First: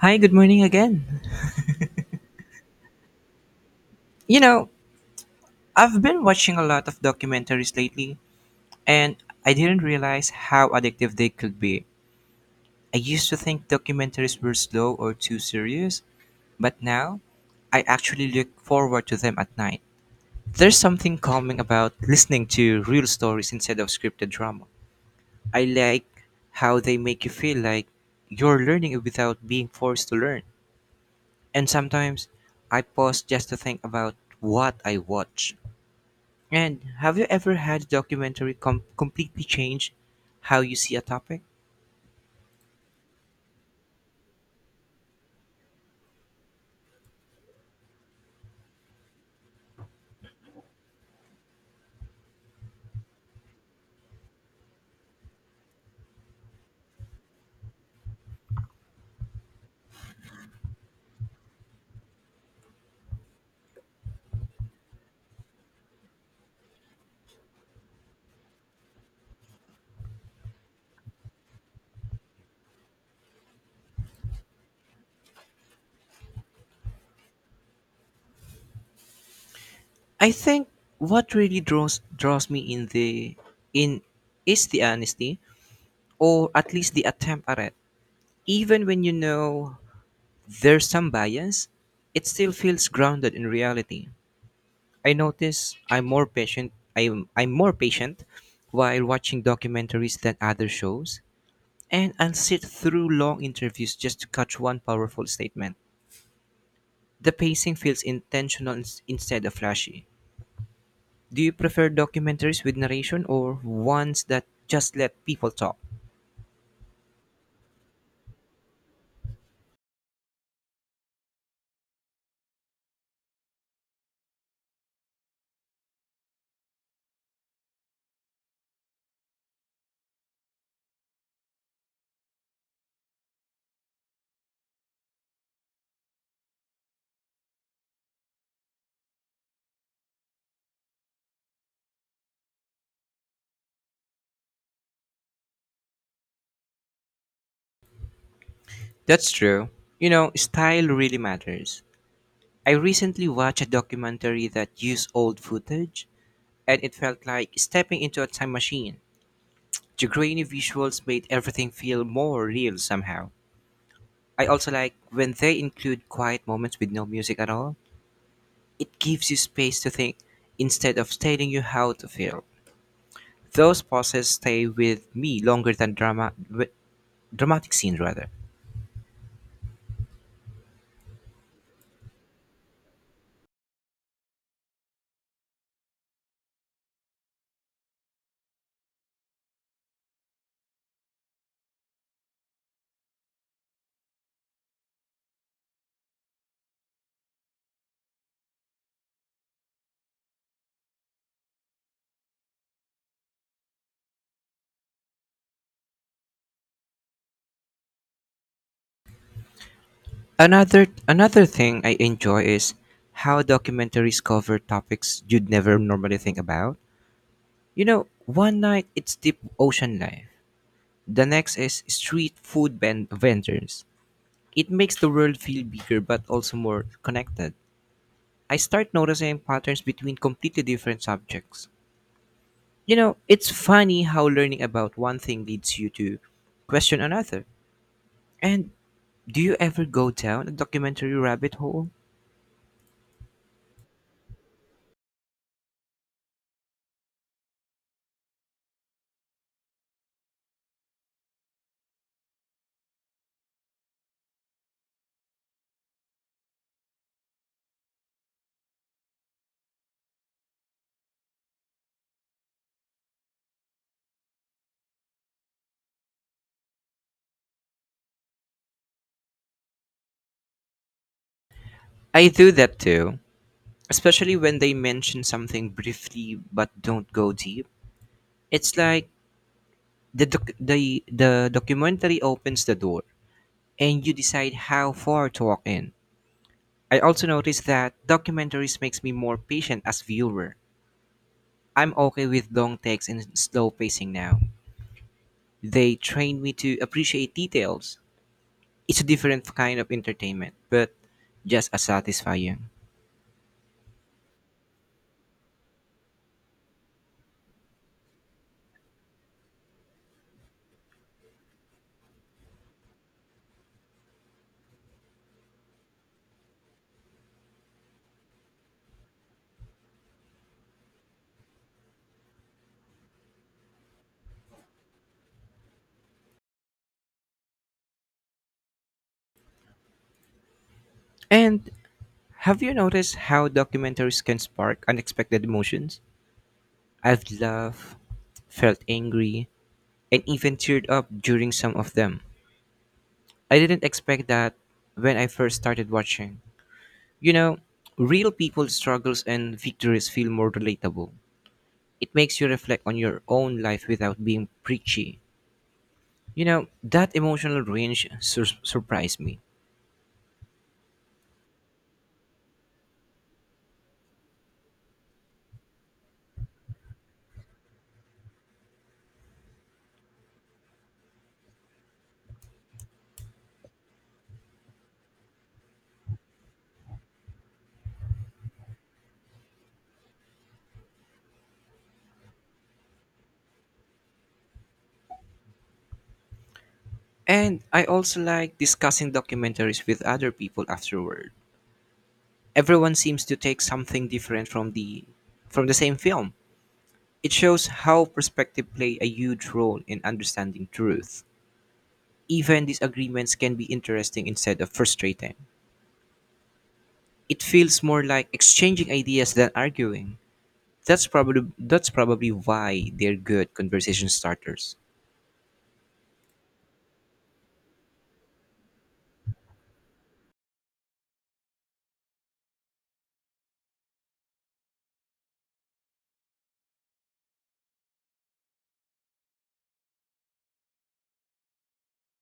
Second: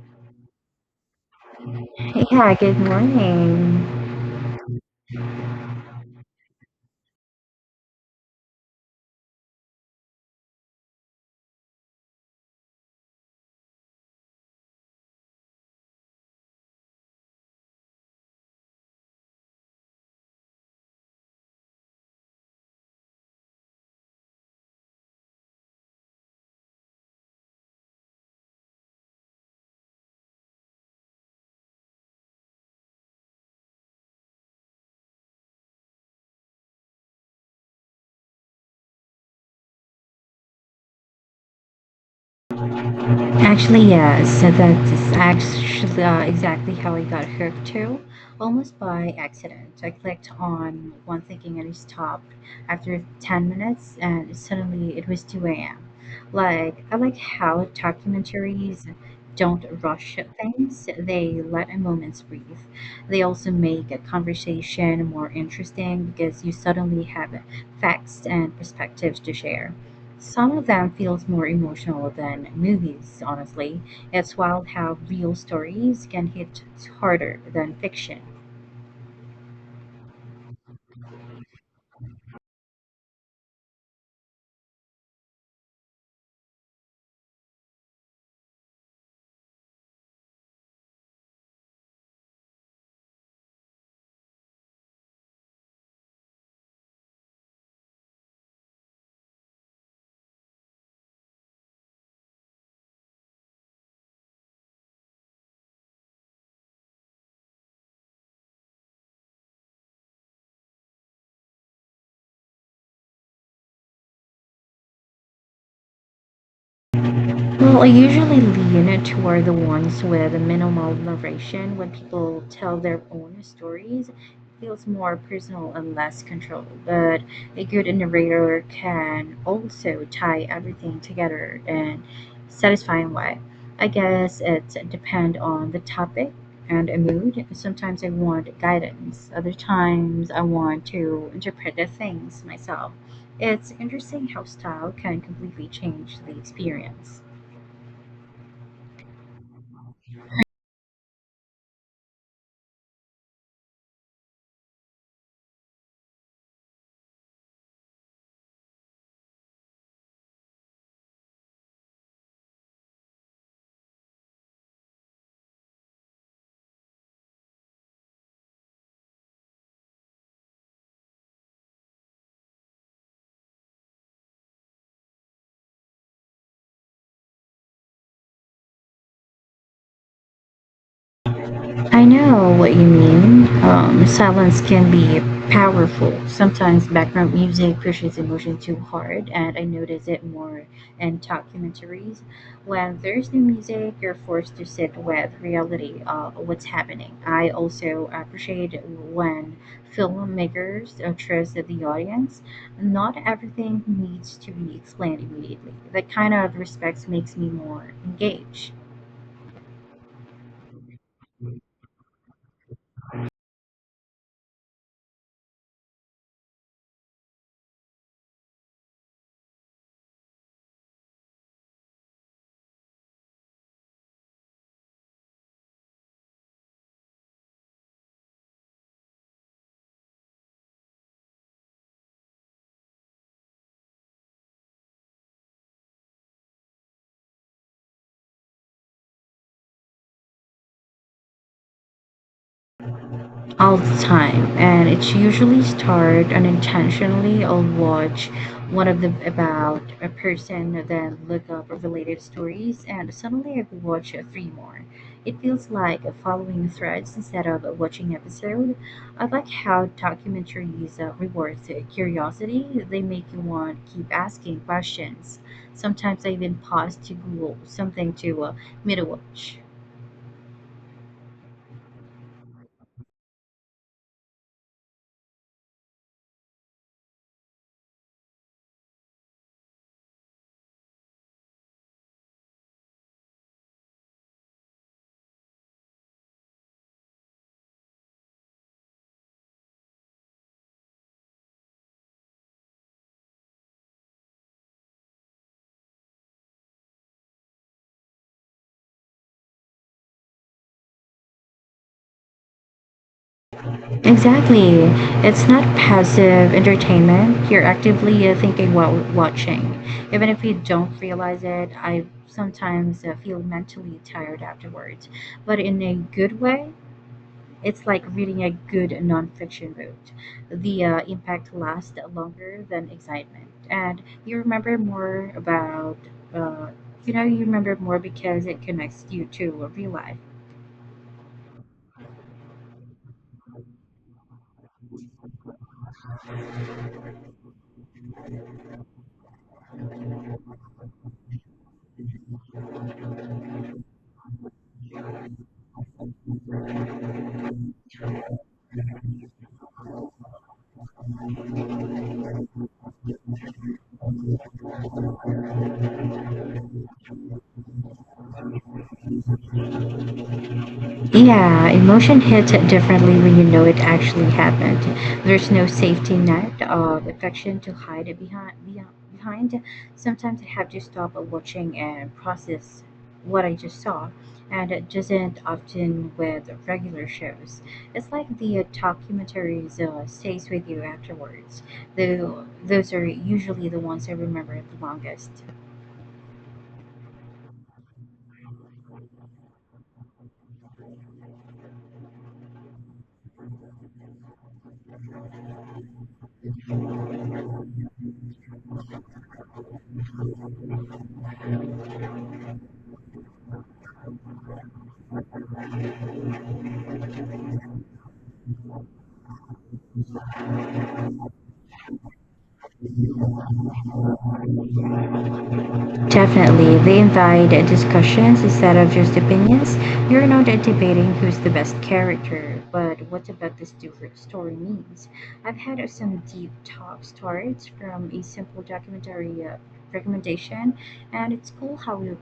Hi, good morning again. Hey, yeah, good morning. You know, I've been watching a lot of documentaries lately, and I didn't realize how addictive they could be. I used to think documentaries were slow or too serious, but now I actually look forward to them at night. There's something calming about listening to real stories instead of scripted drama. I like how they make you feel like you're learning without being forced to learn. And sometimes I pause just to think about what I watch. And have you ever had a completely change how you see a topic? Actually, yeah, so that's actually exactly how I got hooked too, almost by accident. I clicked on one thinking and it stopped after 10 minutes, and suddenly it was 2 a.m. Like, I like how documentaries don't rush things, they let moments breathe. They also make a conversation more interesting because you suddenly have facts and perspectives to share. Some of them feels more emotional than movies, honestly. It's wild how real stories can hit harder than fiction. I think what really draws me in is the honesty, or at least the attempt at it. Even when you know there's some bias, it still feels grounded in reality. I notice I'm more patient while watching documentaries than other shows, and I'll sit through long interviews just to catch one powerful statement. The pacing feels intentional instead of flashy. Do you prefer documentaries with narration or ones that just let people talk? Well, I usually lean toward the ones with minimal narration. When people tell their own stories, it feels more personal and less controlled. But a good narrator can also tie everything together in satisfying way. I guess it depends on the topic and a mood. Sometimes I want guidance. Other times I want to interpret the things myself. It's interesting how style can completely change the experience. That's true. You know, style really matters. I recently watched a documentary that used old footage, and it felt like stepping into a time machine. The grainy visuals made everything feel more real somehow. I also like when they include quiet moments with no music at all. It gives you space to think instead of telling you how to feel. Those pauses stay with me longer than dramatic scenes rather. I know what you mean. Silence can be powerful. Sometimes background music pushes emotion too hard, and I notice it more in documentaries. When there's no music, you're forced to sit with reality of what's happening. I also appreciate when filmmakers trust the audience. Not everything needs to be explained immediately. That kind of respect makes me more engaged. Another thing I enjoy is how documentaries cover topics you'd never normally think about. You know, one night it's deep ocean life. The next is street food vendors. It makes the world feel bigger but also more connected. I start noticing patterns between completely different subjects. You know, it's funny how learning about one thing leads you to question another. And Do you ever go down a documentary rabbit hole? All the time, and it's usually start unintentionally. I'll watch one of them about a person, then look up related stories, and suddenly I watch three more. It feels like following threads instead of watching episode. I like how documentaries rewards curiosity. They make you want to keep asking questions. Sometimes I even pause to google something to middle watch. I do that too, especially when they mention something briefly but don't go deep. It's like the documentary opens the door and you decide how far to walk in. I also notice that documentaries makes me more patient as viewer. I'm okay with long takes and slow pacing now. They train me to appreciate details. It's a different kind of entertainment, but just as satisfying. Exactly. It's not passive entertainment. You're actively thinking while watching. Even if you don't realize it, I sometimes feel mentally tired afterwards, but in a good way. It's like reading a good nonfiction book. The impact lasts longer than excitement, and you remember more uh, you remember more because it connects you to real life. And Have you noticed how documentaries can spark unexpected emotions? I've laughed, felt angry, and even teared up during some of them. I didn't expect that when I first started watching. You know, real people's struggles and victories feel more relatable. It makes you reflect on your own life without being preachy. You know, that emotional range surprised me. Yeah, emotion hits differently when you know it actually happened. There's no safety net of affection to hide it behind. Sometimes I have to stop watching and process what I just saw, and it doesn't often with regular shows. It's like the documentaries stays with you afterwards. Though those are usually the ones I remember the longest. And I also like discussing documentaries with other people afterward. Everyone seems to take something different from the same film. It shows how perspective play a huge role in understanding truth. Even disagreements can be interesting instead of frustrating. It feels more like exchanging ideas than arguing. That's probably why they're good conversation starters. Definitely. They invite discussions instead of just opinions. You're not debating who's the best character, but what about this different story means? I've had some deep talk stories from a simple documentary recommendation, and it's cool how your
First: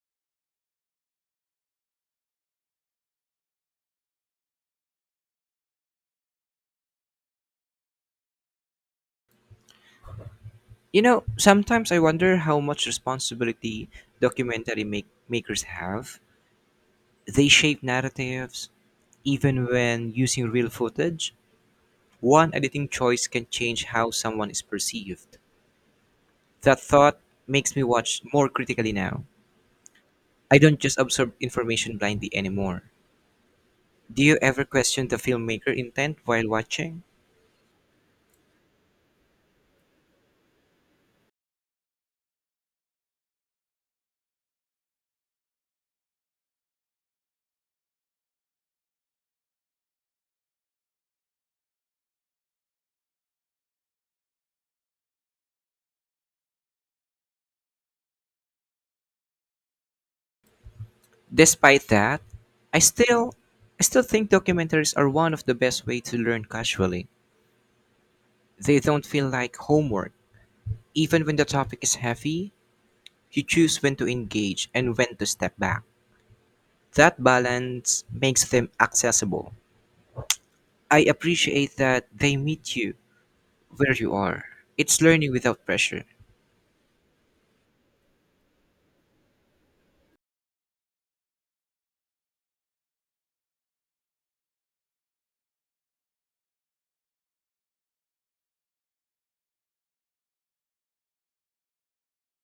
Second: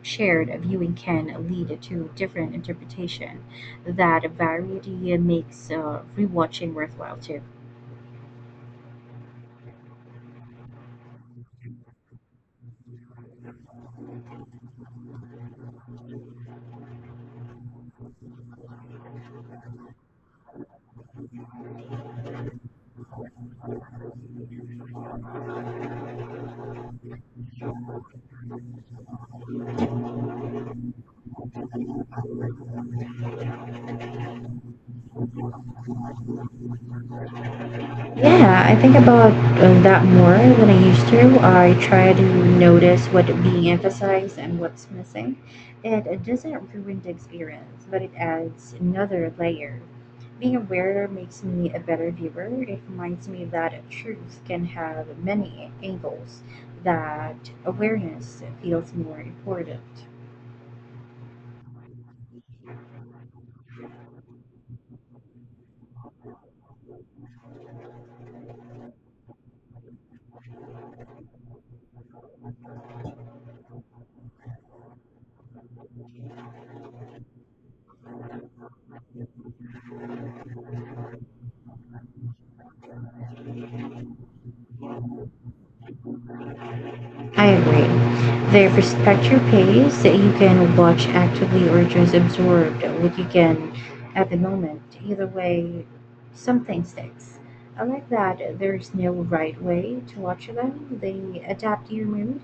shared viewing can lead to different interpretation. That variety makes rewatching worthwhile too. You know, sometimes I wonder how much responsibility makers have. They shape narratives even when using real footage. One editing choice can change how someone is perceived. That thought makes me watch more critically now. I don't just absorb information blindly anymore. Do you ever question the filmmaker intent while watching? Yeah, I think about that more than I used to. I try to notice what being emphasized and what's missing. It doesn't ruin the experience, but it adds another layer. Being aware makes me a better viewer. It reminds me that truth can have many angles, that awareness feels more important. Despite that, I still I still think documentaries are one of the best way to learn casually. They don't feel like homework. Even when the topic is heavy, you choose when to engage and when to step back. That balance makes them accessible. I appreciate that they meet you where you are. It's learning without pressure. I agree. They respect your pace. You can watch actively or just absorb what you can at the moment. Either way, something sticks. I like that there's no right way to watch them. They adapt to your mood,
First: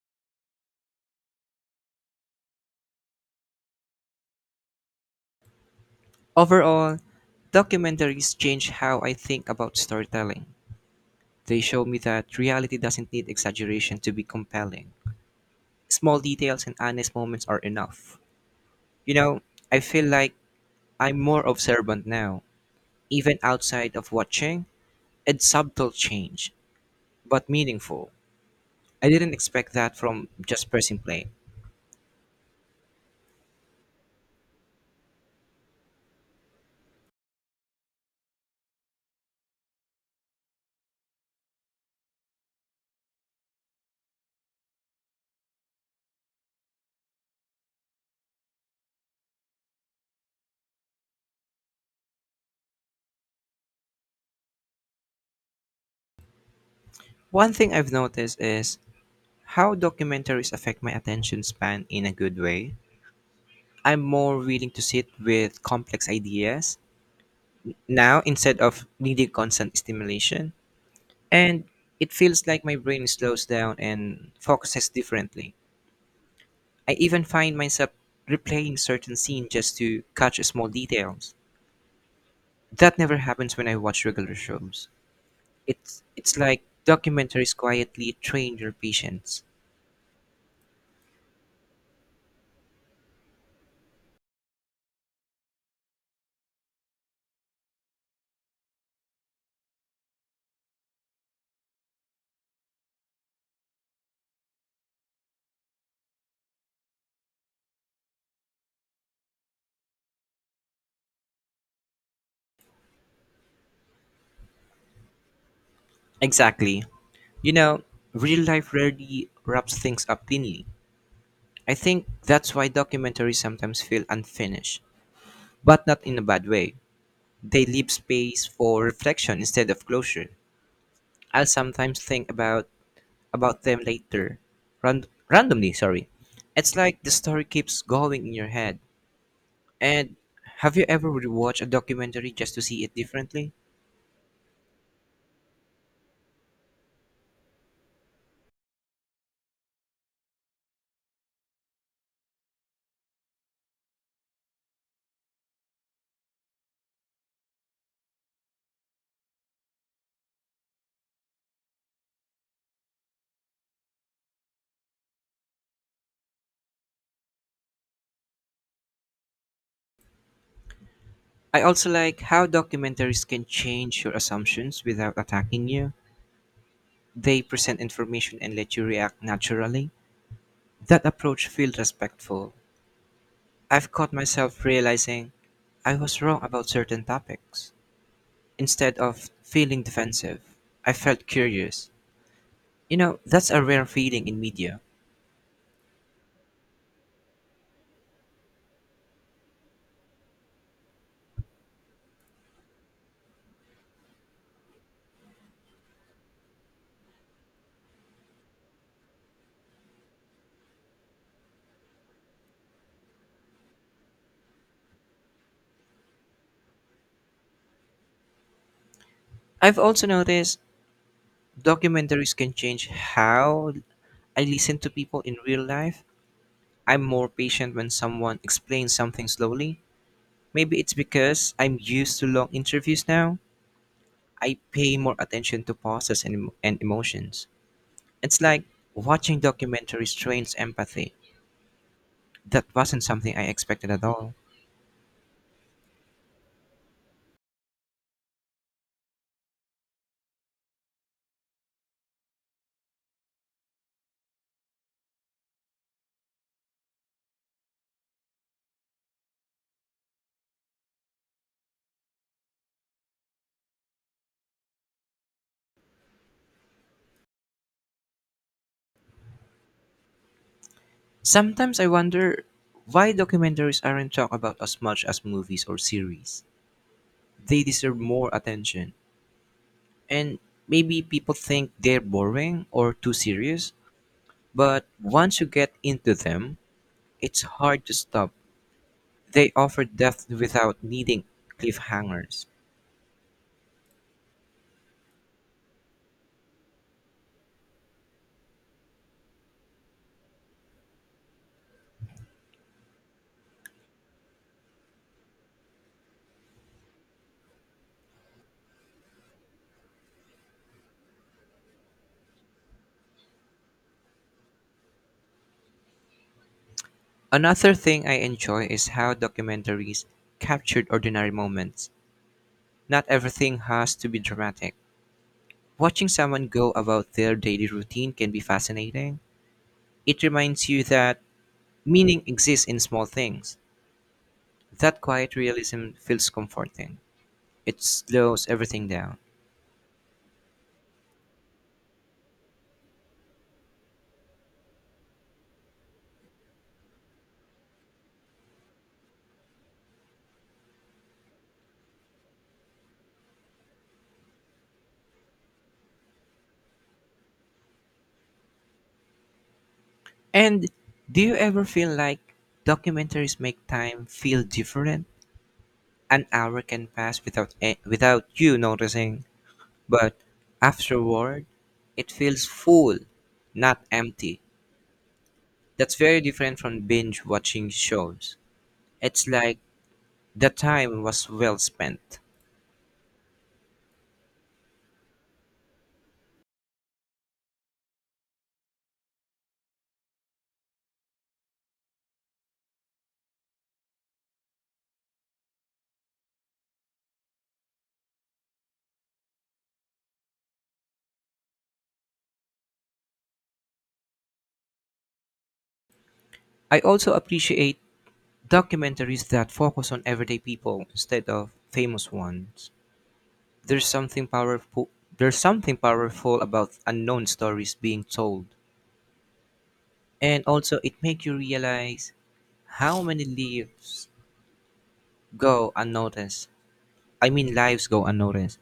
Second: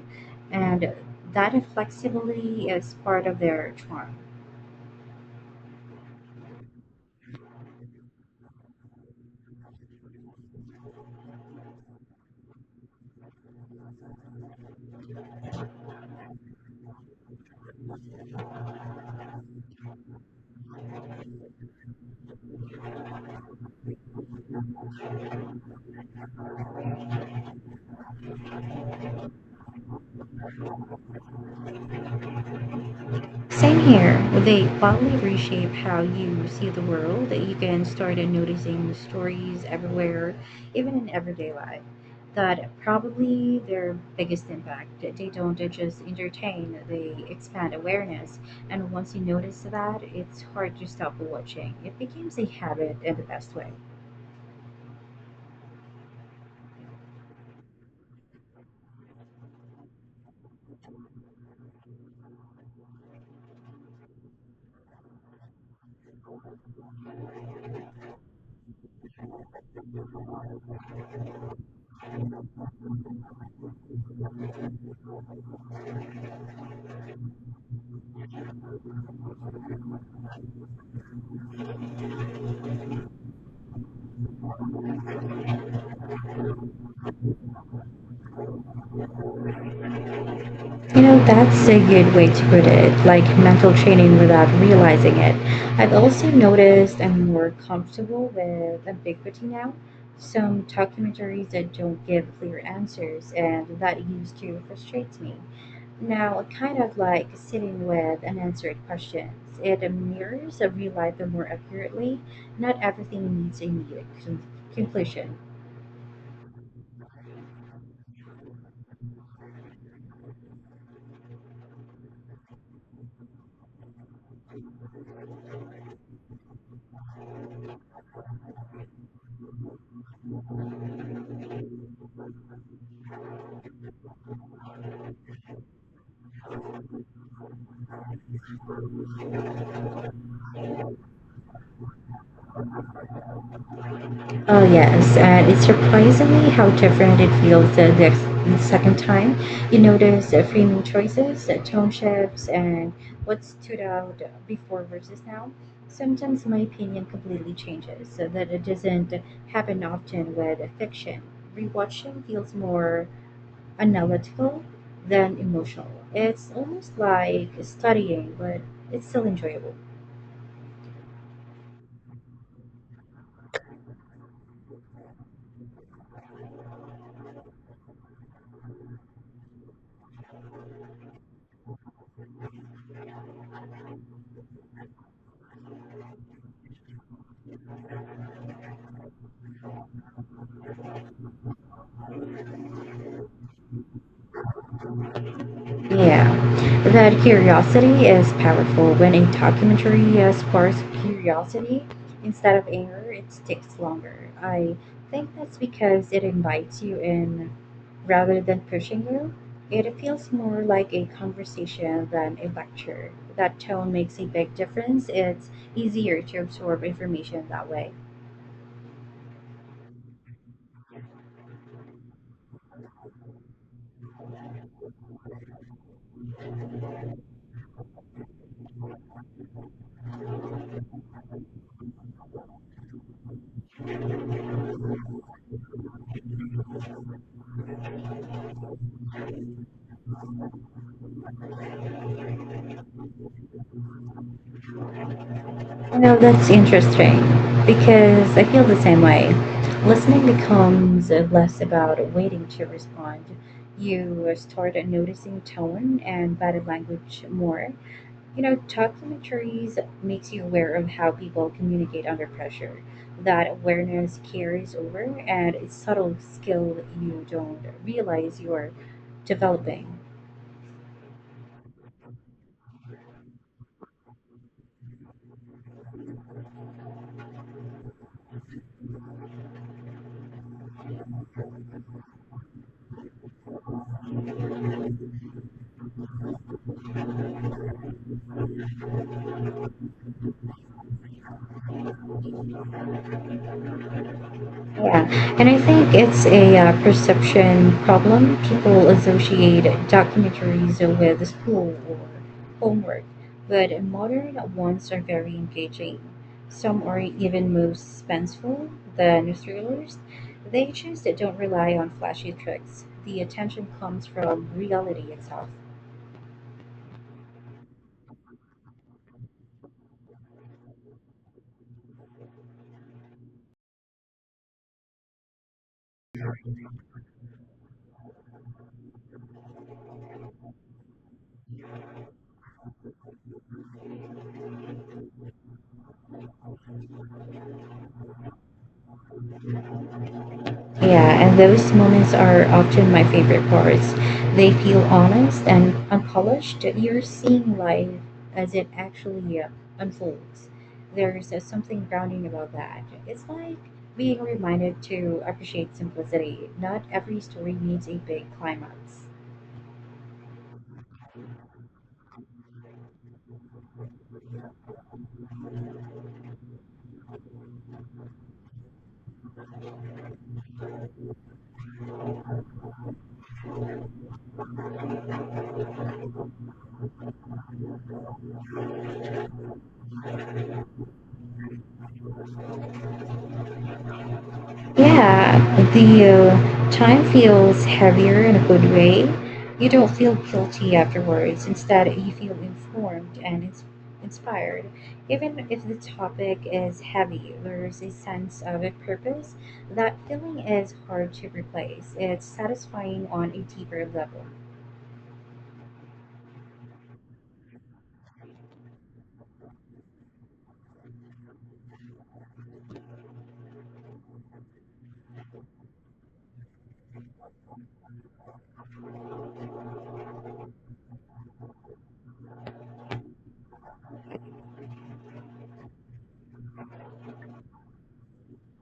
and that flexibility is part of their charm. Overall, documentaries change how I think about storytelling. They show me that reality doesn't need exaggeration to be compelling. Small details and honest moments are enough. You know, I feel like I'm more observant now, even outside of watching. It's subtle change, but meaningful. I didn't expect that from just pressing play. Same here. They bodily reshape how you see the world. You can start noticing stories everywhere, even in everyday life. That probably their biggest impact. They don't just entertain, they expand awareness. And once you notice that, it's hard to stop watching. It becomes a habit in the best way. One thing I've noticed is how documentaries affect my attention span in a good way. I'm more willing to sit with complex ideas now instead of needing constant stimulation. And it feels like my brain slows down and focuses differently. I even find myself replaying certain scenes just to catch small details. That never happens when I watch regular shows. It's like documentaries quietly train your patience. You know, that's a good way to put it, like mental training without realizing it. I've also noticed I'm more comfortable with ambiguity now. Some documentaries that don't give clear answers, and that used to frustrate me. Now, I kind of like sitting with unanswered questions, it mirrors a real life more accurately. Not everything needs a neat conclusion. Exactly. You know, real life rarely wraps things up cleanly. I think that's why documentaries sometimes feel unfinished, but not in a bad way. They leave space for reflection instead of closure. I'll sometimes think about them later, randomly. Sorry, it's like the story keeps going in your head. And have you ever rewatched a documentary just to see it differently? Oh yes, and it's surprisingly how different it feels the second time. You notice framing choices, tone shifts, and what stood out before versus now. Sometimes my opinion completely changes, so that it doesn't happen often with fiction. Rewatching feels more analytical than emotional. It's almost like studying, but it's still enjoyable. I also like how documentaries can change your assumptions without attacking you. They present information and let you react naturally. That approach feels respectful. I've caught myself realizing I was wrong about certain topics. Instead of feeling defensive, I felt curious. You know, that's a rare feeling in media. Yeah, that curiosity is powerful. When a documentary sparks curiosity instead of anger, it sticks longer. I think that's because it invites you in rather than pushing you. It feels more like a conversation than a lecture. That tone makes a big difference. It's easier to absorb information that way. I've also noticed documentaries can change how I listen to people in real life. I'm more patient when someone explains something slowly. Maybe it's because I'm used to long interviews now. I pay more attention to pauses and emotions. It's like watching documentaries trains empathy. That wasn't something I expected at all. You know that's interesting because I feel the same way. Listening becomes less about waiting to respond. You start noticing tone and body language more. You know, documentaries makes you aware of how people communicate under pressure. That awareness carries over, and it's subtle skill you don't realize you're developing. Sometimes I wonder why documentaries aren't talked about as much as movies or series. They deserve more attention, and maybe people think they're boring or too serious, but once you get into them, it's hard to stop. They offer depth without needing cliffhangers. Yeah, and I think it's a perception problem. People associate documentaries with school or homework, but modern ones are very engaging. Some are even more suspenseful than thrillers. They just don't rely on flashy tricks. The attention comes from reality itself. Another thing I enjoy is how documentaries captured ordinary moments. Not everything has to be dramatic. Watching someone go about their daily routine can be fascinating. It reminds you that meaning exists in small things. That quiet realism feels comforting. It slows everything down. Yeah, and those moments are often my favorite parts. They feel honest and unpolished. You're seeing life as it actually unfolds. There's something grounding about that. It's like being reminded to appreciate simplicity. Not every story needs a big climax. And do you ever feel like documentaries make time feel different? An hour can pass without without you noticing, but afterward, it feels full, not empty. That's very different from binge watching shows. It's like the time was well spent. Yeah, the time feels heavier in a good way. You don't feel guilty afterwards. Instead, you feel informed and inspired. Even if the topic is heavy, there's a sense of a purpose. That feeling is hard to replace. It's satisfying on a deeper level. I also appreciate documentaries that focus on everyday people instead of famous ones. There's something powerful there's something powerful about unknown stories being told. And also it makes you realize how many lives go unnoticed. I mean lives go unnoticed.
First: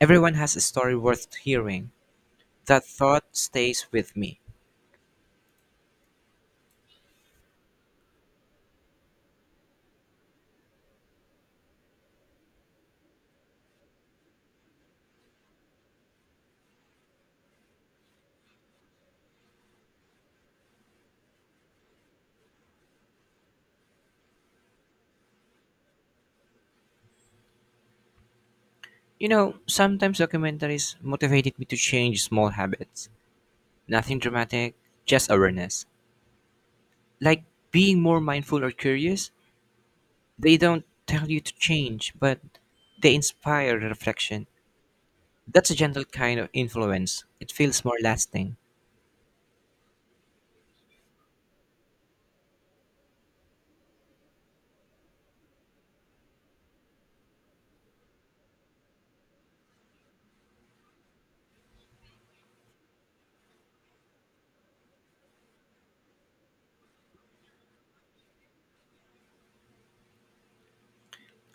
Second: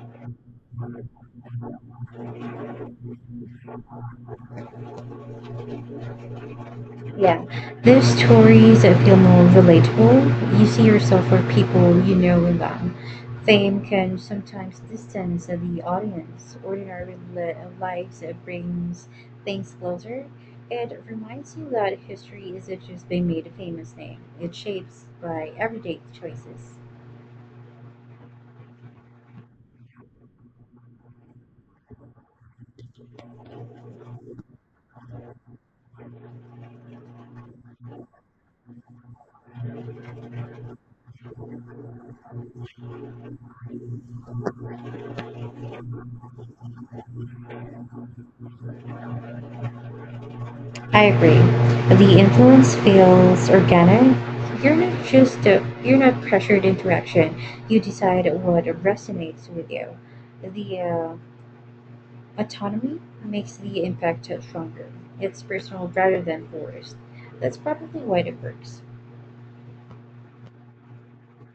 Everyone has a story worth hearing. That thought stays with me. Yeah, these stories I feel more relatable. You see yourself or people you know in them. Fame can sometimes distance the audience. Lives brings things closer. It reminds you that history isn't just being made a famous name. It's shaped by everyday choices. You know, sometimes documentaries motivated me to change small habits. Nothing dramatic, just awareness. Like being more mindful or curious. They don't tell you to change, but they inspire reflection. That's a gentle kind of influence. It feels more lasting. I agree. The influence feels organic. You're not pressured into action. You decide what resonates with you. The autonomy makes the impact stronger. It's personal rather than forced. That's probably why it works.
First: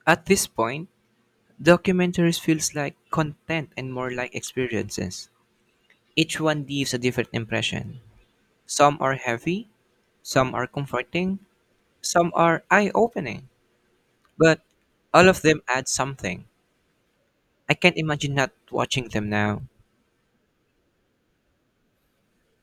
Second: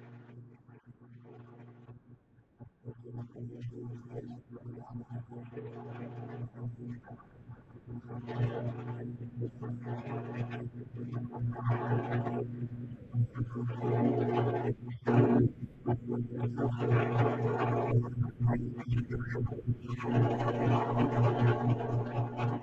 At this point, documentaries feels like content and more like experiences. Each one leaves a different impression. Some are heavy, some are comforting, some are eye-opening, but all of them add something. I can't imagine not watching them now.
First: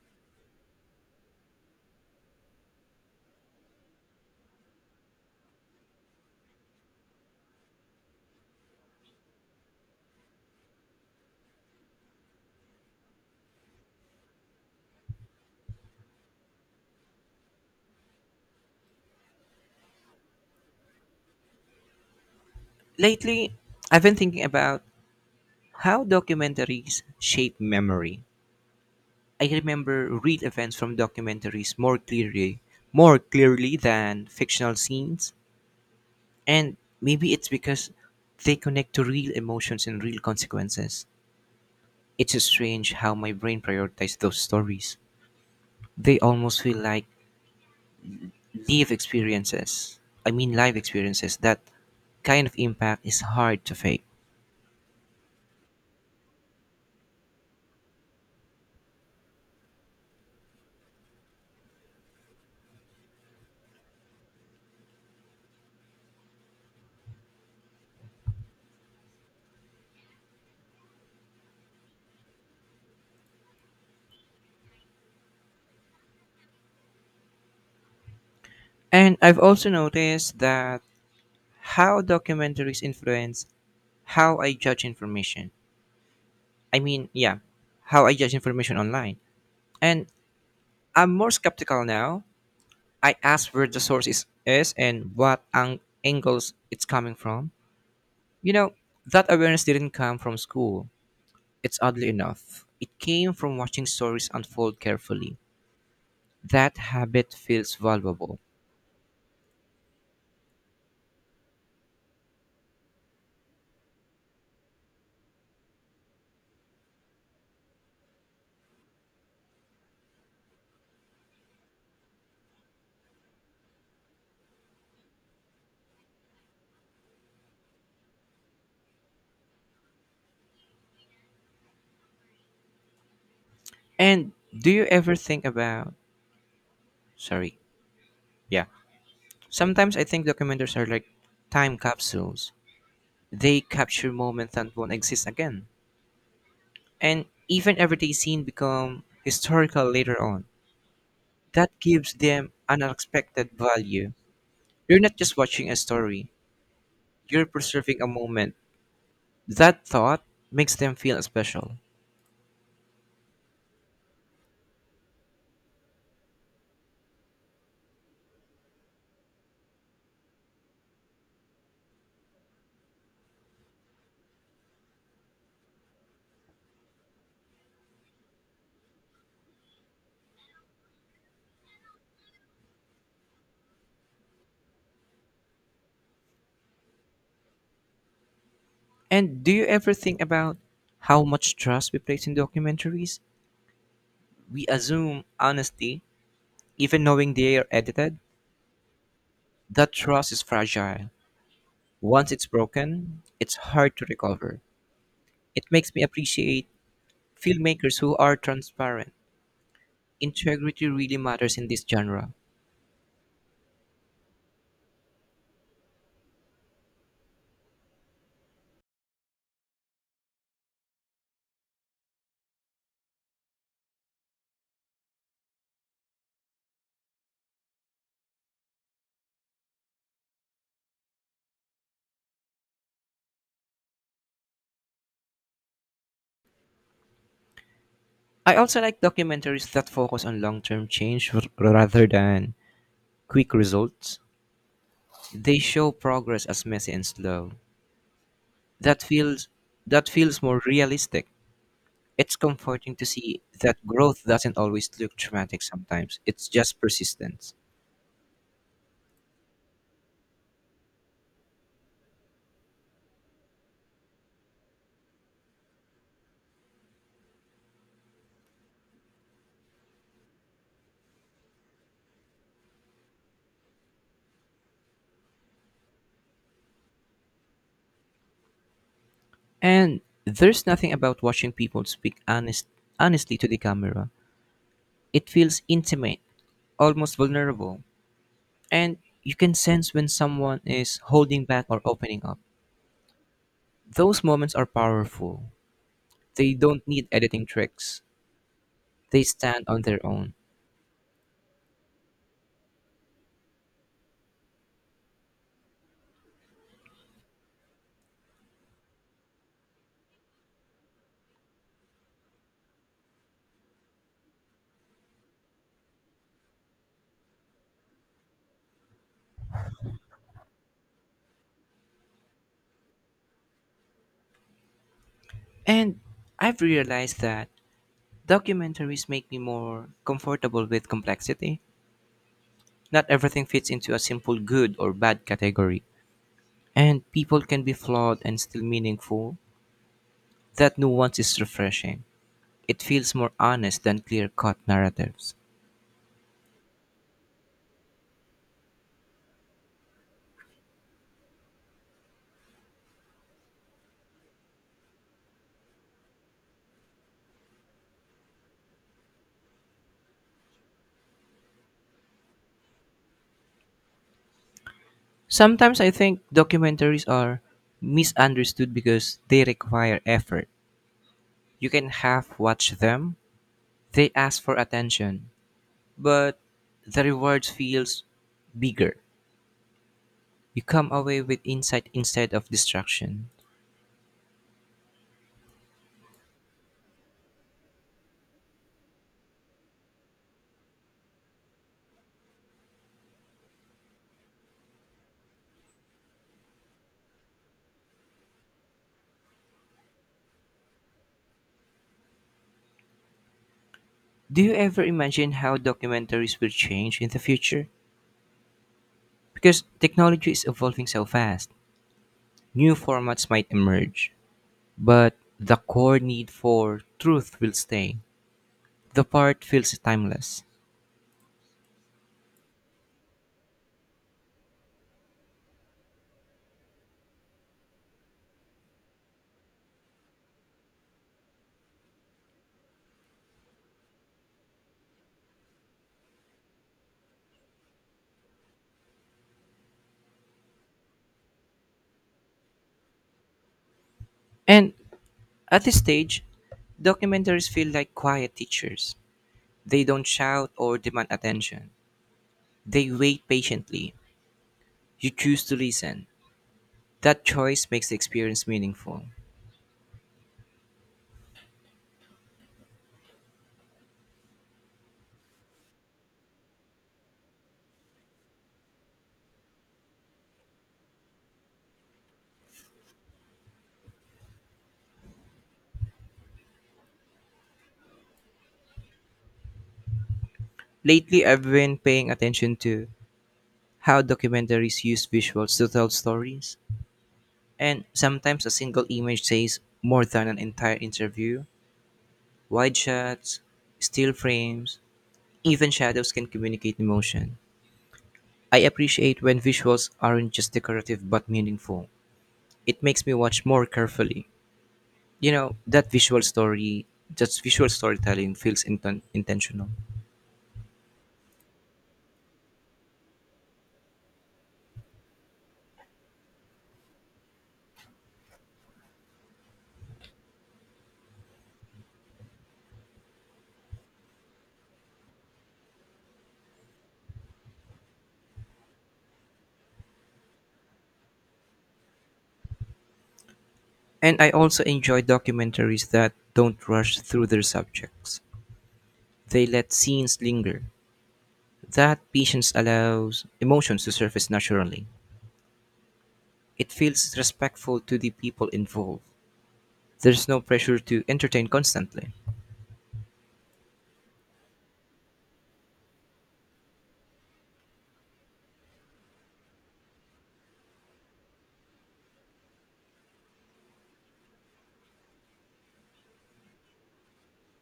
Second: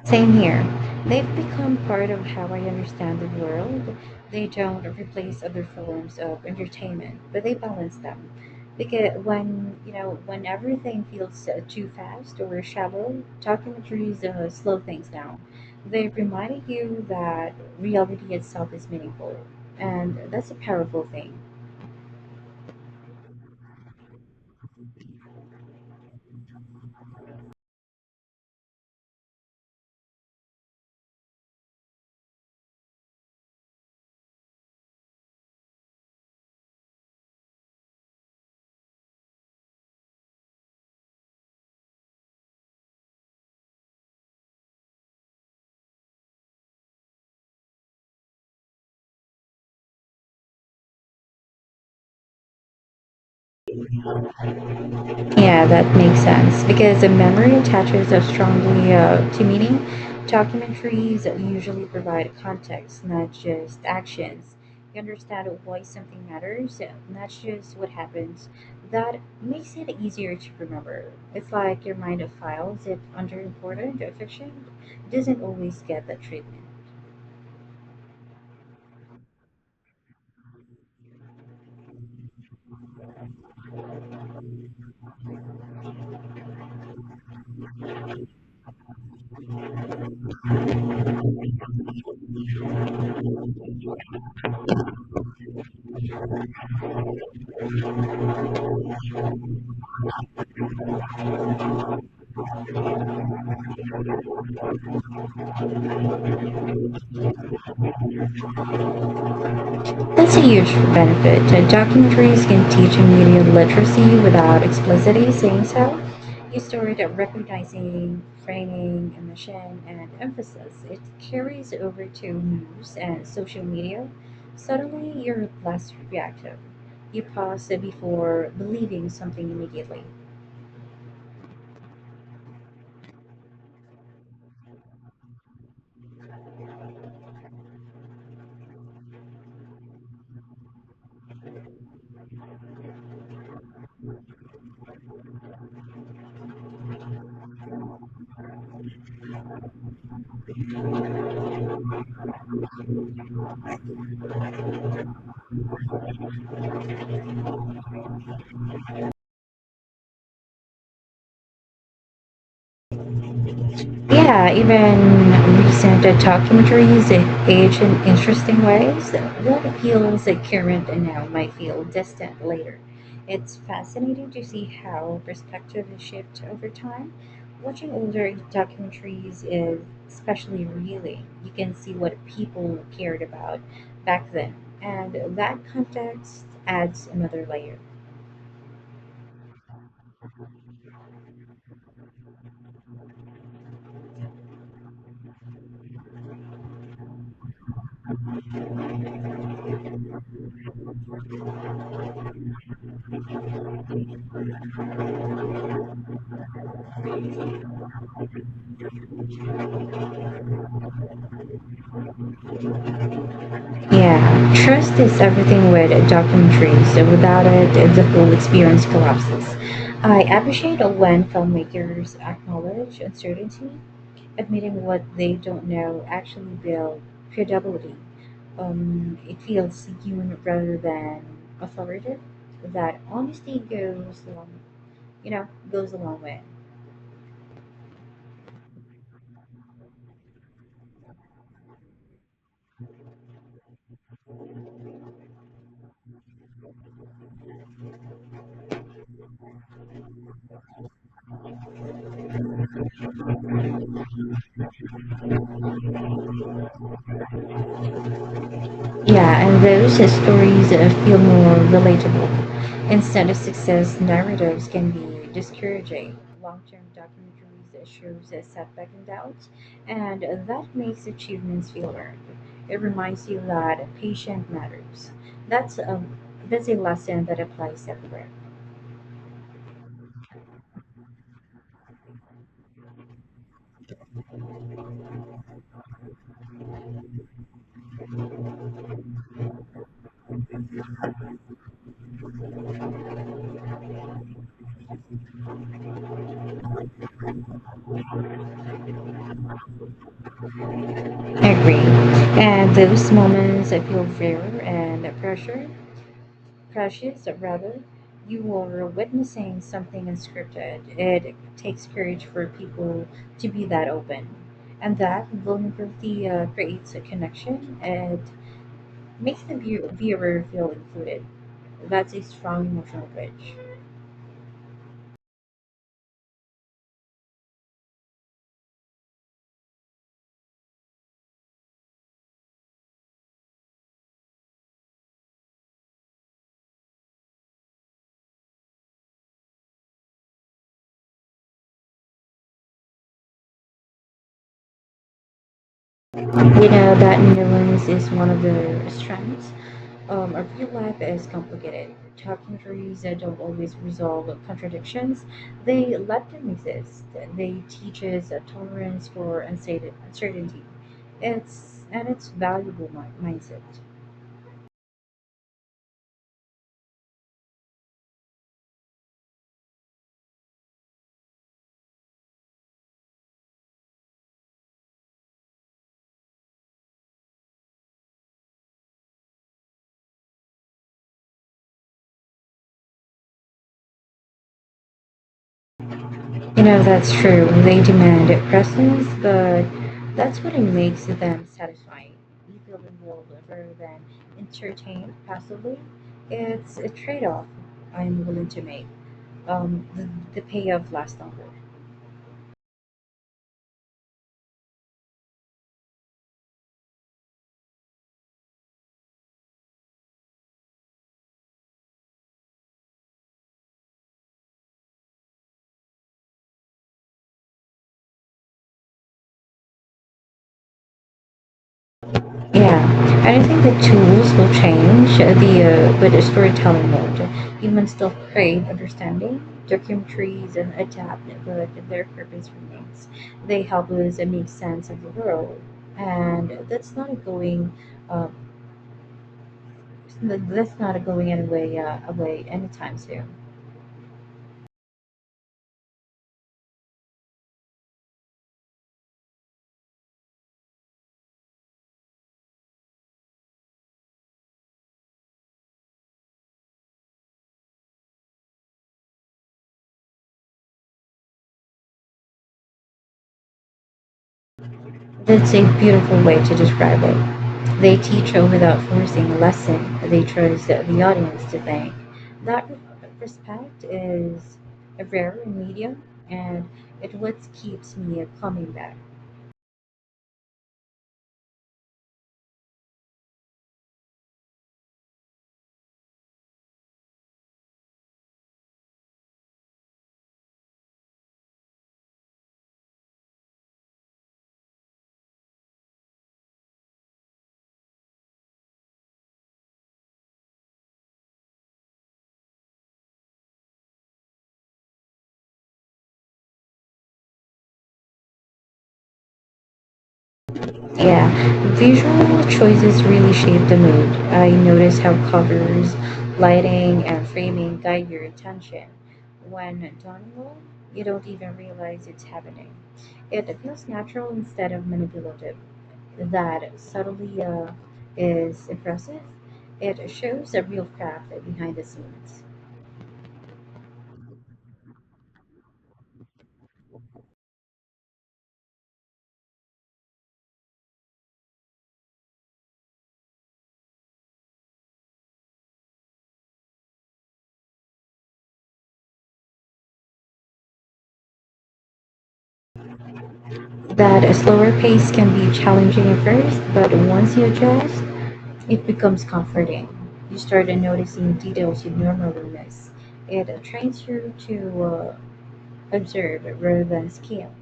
Same here. They've become part of how I understand the world. They don't replace other forms of entertainment, but they balance them. Because when you know when everything feels too fast or shallow, documentaries slow things down. They remind you that reality itself is meaningful, and that's a powerful thing. Lately, I've been thinking about how documentaries shape memory. I remember real events from documentaries more clearly than fictional scenes, and maybe it's because they connect to real emotions and real consequences. It's strange how my brain prioritizes those stories. They almost feel like live experiences. I mean, live experiences. That kind of impact is hard to fake. Yeah, that makes sense because the memory attaches so strongly to meaning. Documentaries usually provide context, not just actions. You understand why something matters, not just what happens. That makes it easier to remember. It's like your mind files if under important fiction doesn't always get that treatment. And I've also noticed that how documentaries influence how I judge information. I mean, yeah, how I judge information online. And I'm more skeptical now. I ask where the source is and what angles it's coming from. You know, that awareness didn't come from school. It's oddly enough. It came from watching stories unfold carefully. That habit feels valuable. That's a huge benefit. Documentaries can teach media literacy without explicitly saying so. You start recognizing framing, emotion, and emphasis. It carries over to news and social media. Suddenly, you're less reactive. You pause before believing something immediately. And do you ever think about. Sorry, yeah. Sometimes I think documentaries are like time capsules. They capture moments that won't exist again. And even everyday scene become historical later on. That gives them an unexpected value. You're not just watching a story, you're preserving a moment. That thought makes them feel special. Yeah, even recent documentaries age in interesting ways. What appeals at current and now might feel distant later. It's fascinating to see how perspective has shifted over time. Watching older documentaries is especially revealing. You can see what people cared about back then, and that context adds another layer. And do you ever think about how much trust we place in documentaries? We assume honesty, even knowing they are edited. That trust is fragile. Once it's broken, it's hard to recover. It makes me appreciate filmmakers who are transparent. Integrity really matters in this genre. Yeah, trust is everything with documentaries. Without it, the whole experience collapses. I appreciate when filmmakers acknowledge uncertainty, admitting what they don't know actually builds credibility. It feels human rather than authoritative. That honesty goes a long way. I also like documentaries that focus on long term change rather than quick results. They show progress as messy and slow. That feels that feels more realistic. It's comforting to see that growth doesn't always look dramatic sometimes. It's just persistence. Yeah, and those stories feel more relatable. Instead of success narratives can be discouraging. Long-term documentaries that shows setback and doubts, and that makes achievements feel earned. It reminds you that patience matters. That's a that's a lesson that applies everywhere. And there's nothing about watching people speak honestly to the camera. It feels intimate, almost vulnerable. And you can sense when someone is holding back or opening up. Those moments are powerful. They don't need editing tricks, they stand on their own. Agree. And those moments I feel rare and pressure precious rather. You are witnessing something unscripted. It takes courage for people to be that open, and that vulnerability creates a connection and makes the viewer feel included. That's a strong emotional bridge. And I've realized that documentaries make me more comfortable with complexity. Not everything fits into a simple good or bad category, and people can be flawed and still meaningful. That nuance is refreshing. It feels more honest than clear cut narratives. You know that nuance is one of the strengths. Our real life is complicated. Documentaries don't always resolve contradictions. They let them exist. They teach us a tolerance for uncertainty. It's valuable mindset. Sometimes I think documentaries are misunderstood because they require effort. You can half watch them, they ask for attention, but the rewards feels bigger. You come away with insight instead of distraction. You know that's true. They demand presence, but that's what it makes them satisfying. You feel involved rather than entertained passively. It's a trade-off I'm willing to make. Um, the, the payoff lasts longer. Do you ever imagine how documentaries will change in the future? Because technology is evolving so fast, new formats might emerge, but the core need for truth will stay. The part feels timeless. Yeah, I don't think the tools will change the with the storytelling mode. Humans still crave understanding, documentaries, and adapt, but their purpose remains. They help us make sense of the world, and Uh, that's not going away anytime soon. And at this stage, documentaries feel like quiet teachers. They don't shout or demand attention. They wait patiently. You choose to listen. That choice makes the experience meaningful. That's a beautiful way to describe it. They teach without forcing a lesson. They trust the audience to think. That respect is rare in media, and it what keeps me coming back. Lately, I've been paying attention to how documentaries use visuals to tell stories. And sometimes a single image says more than an entire interview. Wide shots, still frames, even shadows can communicate emotion. I appreciate when visuals aren't just decorative but meaningful. It makes me watch more carefully. You know, that visual storytelling feels intentional. Yeah, visual choices really shape the mood. I notice how covers, lighting, and framing guide your attention. When done well, you don't even realize it's happening. It feels natural instead of manipulative. That subtly is impressive. It shows the real craft behind the scenes. And I also enjoy documentaries that don't rush through their subjects. They let scenes linger. That patience allows emotions to surface naturally. It feels respectful to the people involved. There's no pressure to entertain constantly. That a slower pace can be challenging at first, but once you adjust, it becomes comforting. You start noticing details you normally miss. It trains you to observe rather than scale.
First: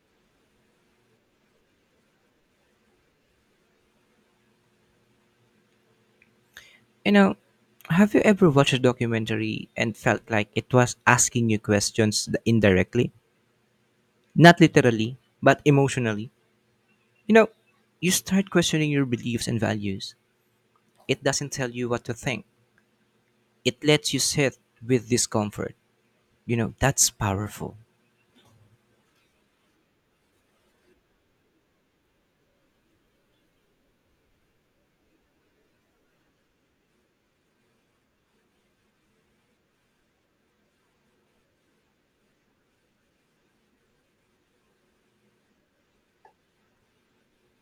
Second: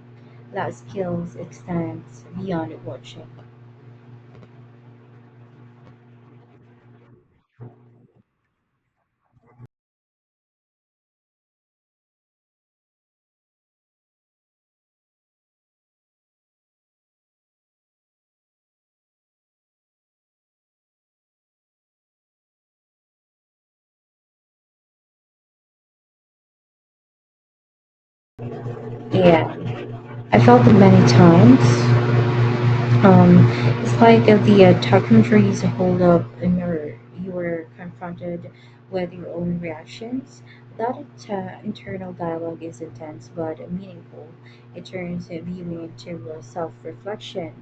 That skills extends beyond watching. You know, have you ever watched a documentary and felt like it was asking you questions indirectly? Not literally, but emotionally. You know, you start questioning your beliefs and values. It doesn't tell you what to think, it lets you sit with discomfort. You know, that's powerful. And I felt it many times. Um, it's like the documentaries hold up and you were confronted with your own reactions. That internal dialogue is intense but meaningful. It turns viewing into self-reflection.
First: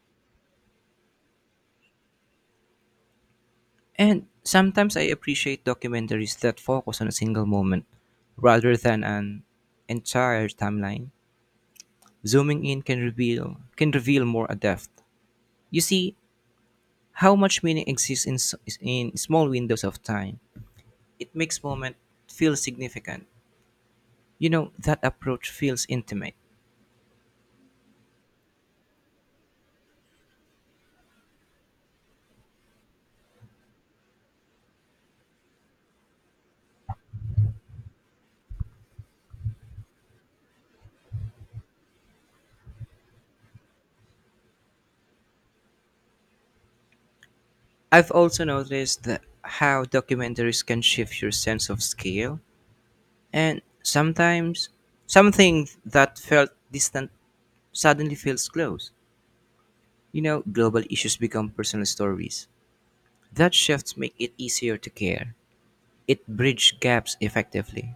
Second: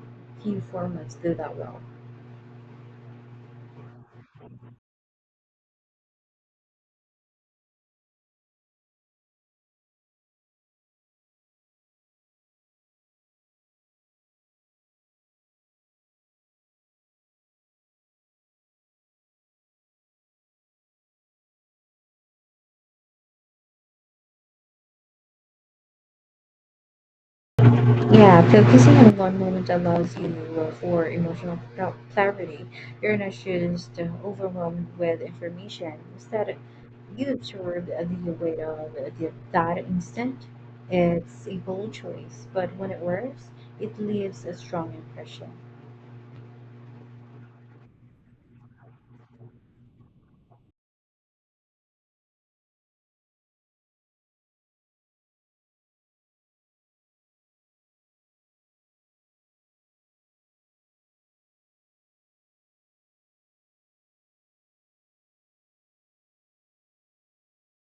Few formats do that well. And sometimes I appreciate documentaries that focus on a single moment rather than an entire timeline. Zooming in can reveal more a depth. You see how much meaning exists in small windows of time. It makes moment feel significant. You know, that approach feels intimate. Yeah, focusing on one moment allows you for emotional clarity. You're not just overwhelmed with information. Instead, you absorb the weight of that instant. It's a bold choice, but when it works, it leaves a strong impression. I've also noticed that how documentaries can shift your sense of scale. And sometimes something that felt distant suddenly feels close. You know, global issues become personal stories. That shifts make it easier to care. It bridges gaps effectively.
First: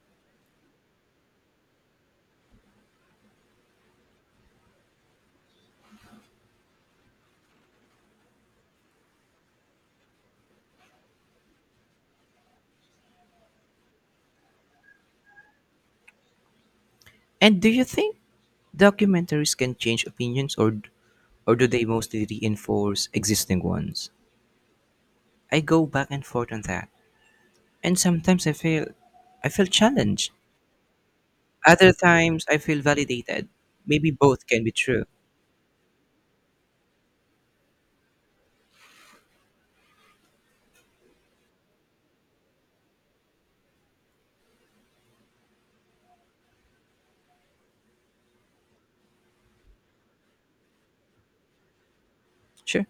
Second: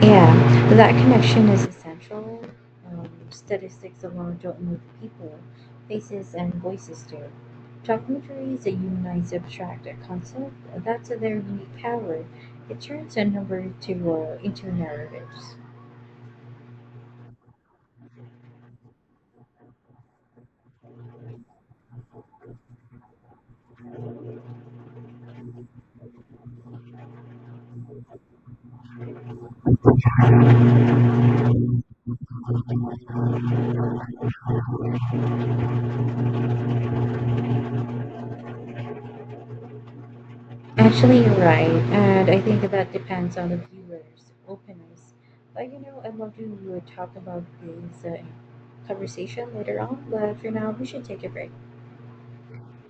Yeah, that connection is essential. Statistics alone don't move people, faces and voices do. Documentaries that humanize abstract concept, that's their unique power. It turns a number to into narratives. And do you think documentaries can change opinions or do they mostly reinforce existing ones? I go back and forth on that. And sometimes I feel challenged. Other times I feel validated. Maybe both can be true. Actually, you're right, and I think that depends on the viewer's openness. But you know, I'd love to talk about this conversation later on, but for now, we should take a break. Sure.